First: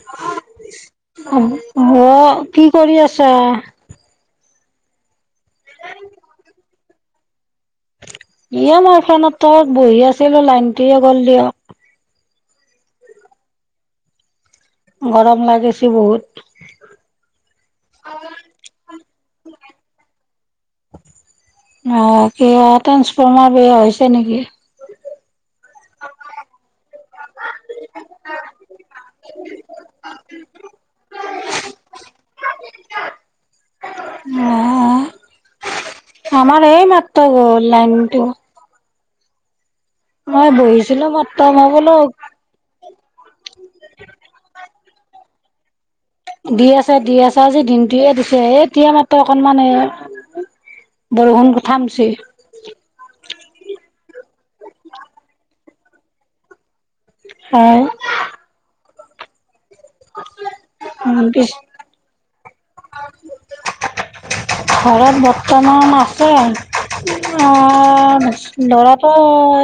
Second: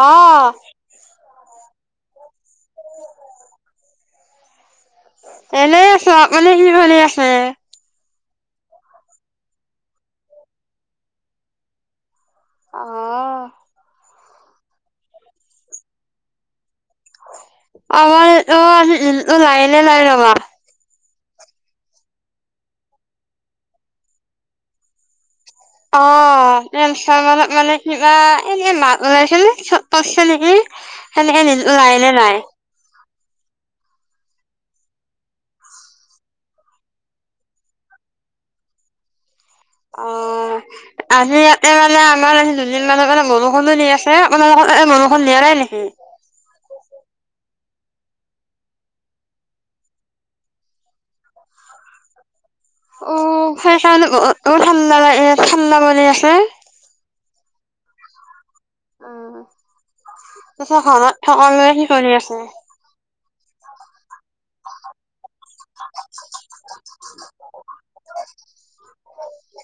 অ। অ কি কৰি আছ? এনে আছো আপুনি ভালেই আছে? ইয়া মই ফেনততো বহি আছিলো লাইনটিয়ে গ'ল দিয়ক। আহ। গৰম লাগেছে বহুত। আমাৰ অ লাইনে নাই আমাৰ। অ কিবা ট্ৰেন্সফৰ্মাৰ বেয়া হৈছে নেকি? অ ট্ৰেন্সফৰ্মাৰ অলপ মানে কিবা এনেক মাত ওলাইছে ন চব পছে নেকি সেনেকে ওলাই নে নাই? আহ আমাৰ এই মাত্ৰ গ'ল লাইনটো। মই অ'। বহিছিলো আজি মাত্ৰ ইয়াতে মই বুলো মানে আমাৰ আজি দুদিন মানৰ কাৰনে বৰষুণ দি আছে, আপোনাৰ তাতে বৰষুণ দিয়া নাই নেকি? দি আছে দি আছে আজি দিনটোয়ে দিছে এ এতিয়া মাত্ৰ অকনমান এ বৰষুণ কঠামচি অ সেইকাৰণে বতৰটো ঠাণ্ডা লাগি আছে। ঠাণ্ডা কৰি আছে। হয়। অ। পিছত ঘৰত পিছ সকলোৱে কি কৰি আছে? ঘৰত বৰ্তমান আছে। অ লৰাটো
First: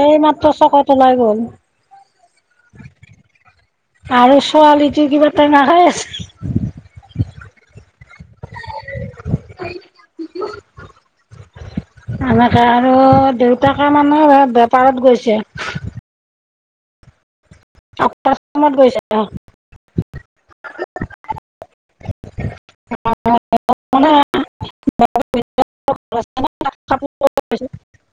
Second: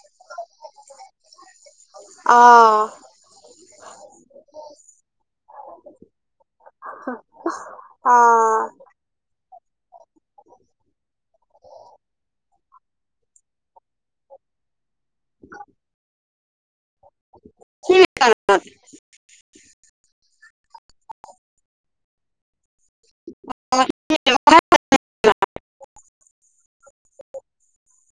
এইমাত্ৰ চকত ওলাই গ'ল। অঁ। আৰু ছোৱালীটো কিবা টেঙা খাই আছে। অ। এনেকে আৰু দেউতাকে মানে সেই বেপ পাৰত গৈছে। অত গৈছে অ [unintelligible] মান অ', অ'। [unintelligible] [unintelligible]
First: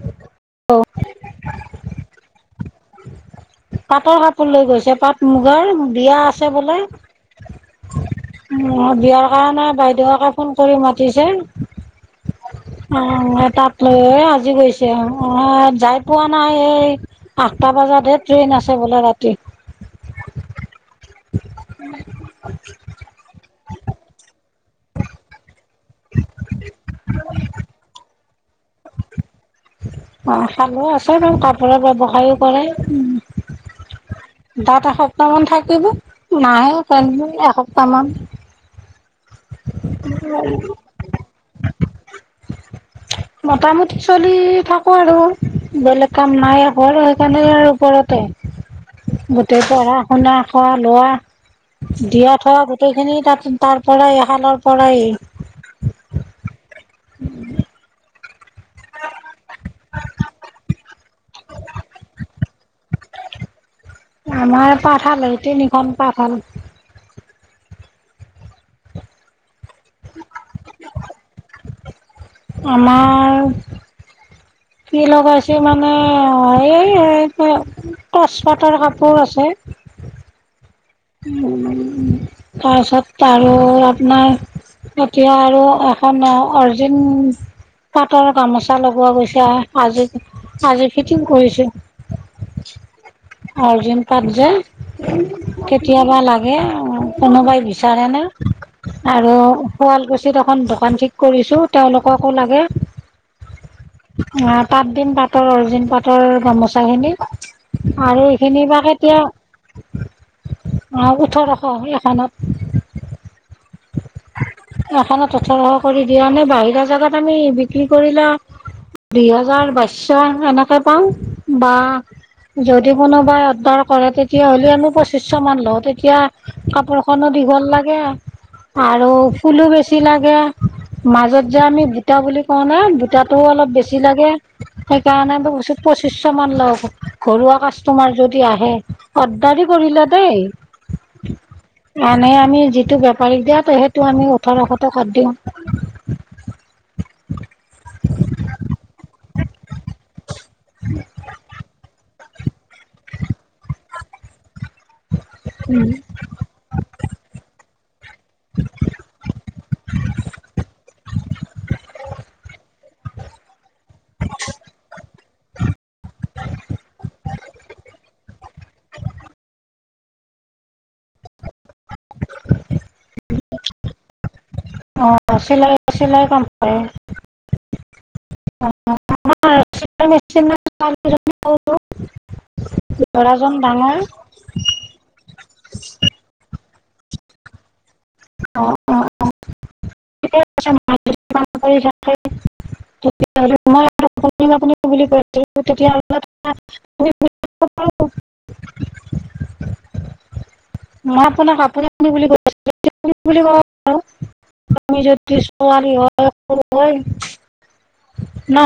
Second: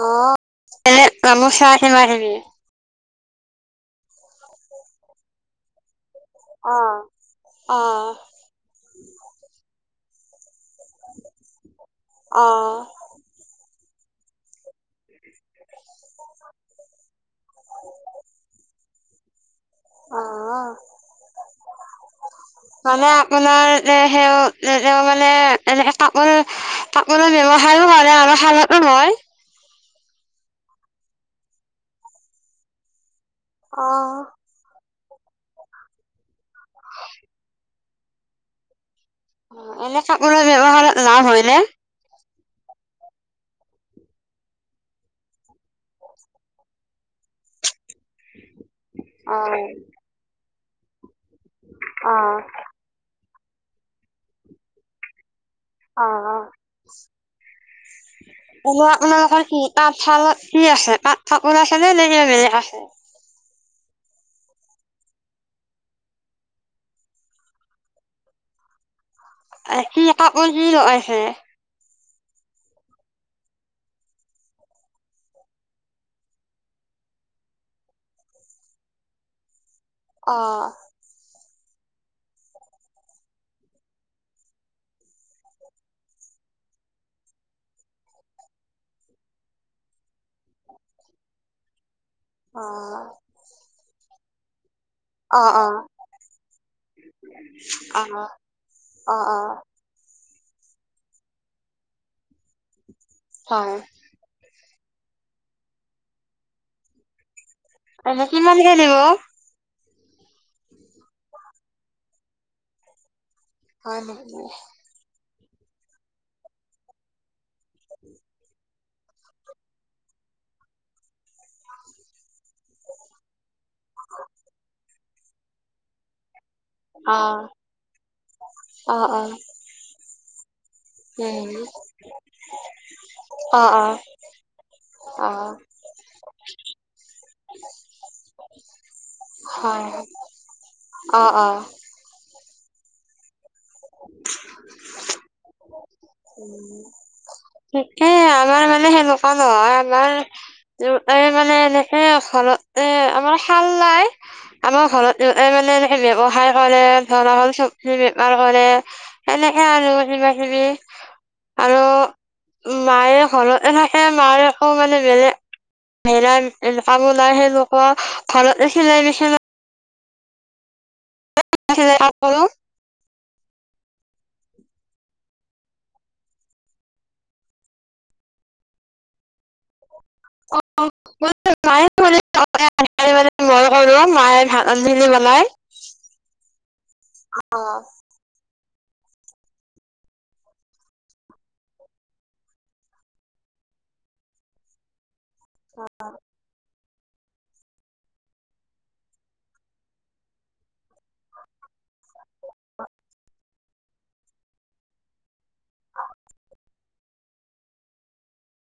অ এনে তামো চাহখিমা কিবা কিবি। পাটৰ কাপোৰ লৈ গৈছে পাট মুগাৰ বিয়া আছ- ছে বোলে অ অ বিয়াৰ কাৰণে বাইদেউক ক ফোন কৰি মাতিছে অ । অ তাত ল আজি গৈছে অহ অ যাই পোৱা নাই এই আঠটা বজাতহে ট্ৰেইন আছে বোলে ৰাত- কি অ [unintelligible] মানে আপোনাৰ এ সে এ তেওঁ মানে এনেকে কাপোৰ কাপোৰৰ ব্যৱহাৰো কৰে আৰু শালতো হয় । অ খালে আছে বাৰু কাপোৰৰ ব্যৱসায়ও কৰে, ওহ অ সপ্তাহ মান থাকিব নাহে এসপ্তাহ মান এনে কাপোৰৰ ব্যবসায়ত লাভ হয় নে? মোটামুটি চলি থাকো আৰু বেলেগ কাম নাই হ সেইকাৰণে ওপৰতে অ গোটেই পঢ়া শুনা- অ লোৱা অ দিয়া থ গোটেই খিনি তাত তাৰ পৰাই শালৰ পৰাই [inaudible] এনে আপোনালোকৰ কি তাত ফালত কি আছে তাত? কাপোৰ আছে নে লেকে বেলেগ আছে? আমাৰ পাঠশাল এই তিনিখন পাঠশাল কি কাপোৰ কি লগাইছে? আমাৰ কি লগাইছে মানে এই টচপাটৰ কাপোৰ আছে‌। অহ তাৰপিছত আৰু আপোনাৰ এতিয়া আৰু এখন অৰিজিন পাটৰ গামোচা লগোৱা গৈছে আজি আজি ফিটিং কৰিছোঁ । অ অৰ্জুন পাট যে অ অ - কেতিয়াবা লাগে কোনোবাই অ বিচাৰে ন অ আৰু অ শুৱালকুছ- এখন দোকান ঠিক কৰিছো তেওঁলোকক ক লাগে। হয় ইয়াত তাতদিম পাতৰ অৰ্জিন পাতৰ গামোচা খিনি আৰু এনে এইখিনি কিমানকে বা দিব কেতিয়া‌- অ ওঠৰশ এখনত হয় হয়। তথাৰহ কৰি দিয়া নে বাহিৰা জেগাত আমি বিক্ৰী কৰিলে দুই হাজাৰ বাইছশ এনেকৈ পাওঁ বা যদি কোনোবা। কৰে তেতিয়াহ'লে আমি দেশমান লওঁ তেতিয়া কাপোৰখনো অ', দীঘল লাগে অ', আৰু অ', ফুলো বেছি লাগে। মাজত উম, যে আমি বুটা বুলি কওঁ ন বুটাটোও অলপ অ', বেছি অ', লাগে ।সেইকাৰণে অ', পঁচিছশ মান লওঁ ঘৰুৱা কাষ্টমাৰ যদি আহে গাড্ডাৰি হয়। কৰিলে দেই। অ', অ', আমি যিটো বেপাৰীক দিয়া। সেইটো আমি ওঠৰশ টকাত দিওঁ ঠিকেই আমাৰ মানে সেনেকুৱা নহয় আমাৰ এই মানে এনেকে। ভালত আমাৰ। ভাল নাই ।আমাৰ ঘৰত মানে এনেকে ব্যৱসায় কৰে ধৰা হ'ল চব। হু কৰে এনেকে আৰু কিবা কিবি আৰু মায়ে ঘৰতে থাকে মায় আকৌ মানে বেলেগ হেৰা কামো নাই সেনেকুৱা ঘৰতে চিলাই নিচিনা [unintelligible] অ চিলাই চিলাই কাম কৰে। আ মায়ে ল'ৰাজন ডাঙৰ মায়ে অ অ অ অ ক তেতিয়া আ মইআপোনাক কাপোৰ পিন্ধিবি বুলি ক বুলি ক আমি যদি ছোৱালী হলো হয় ন?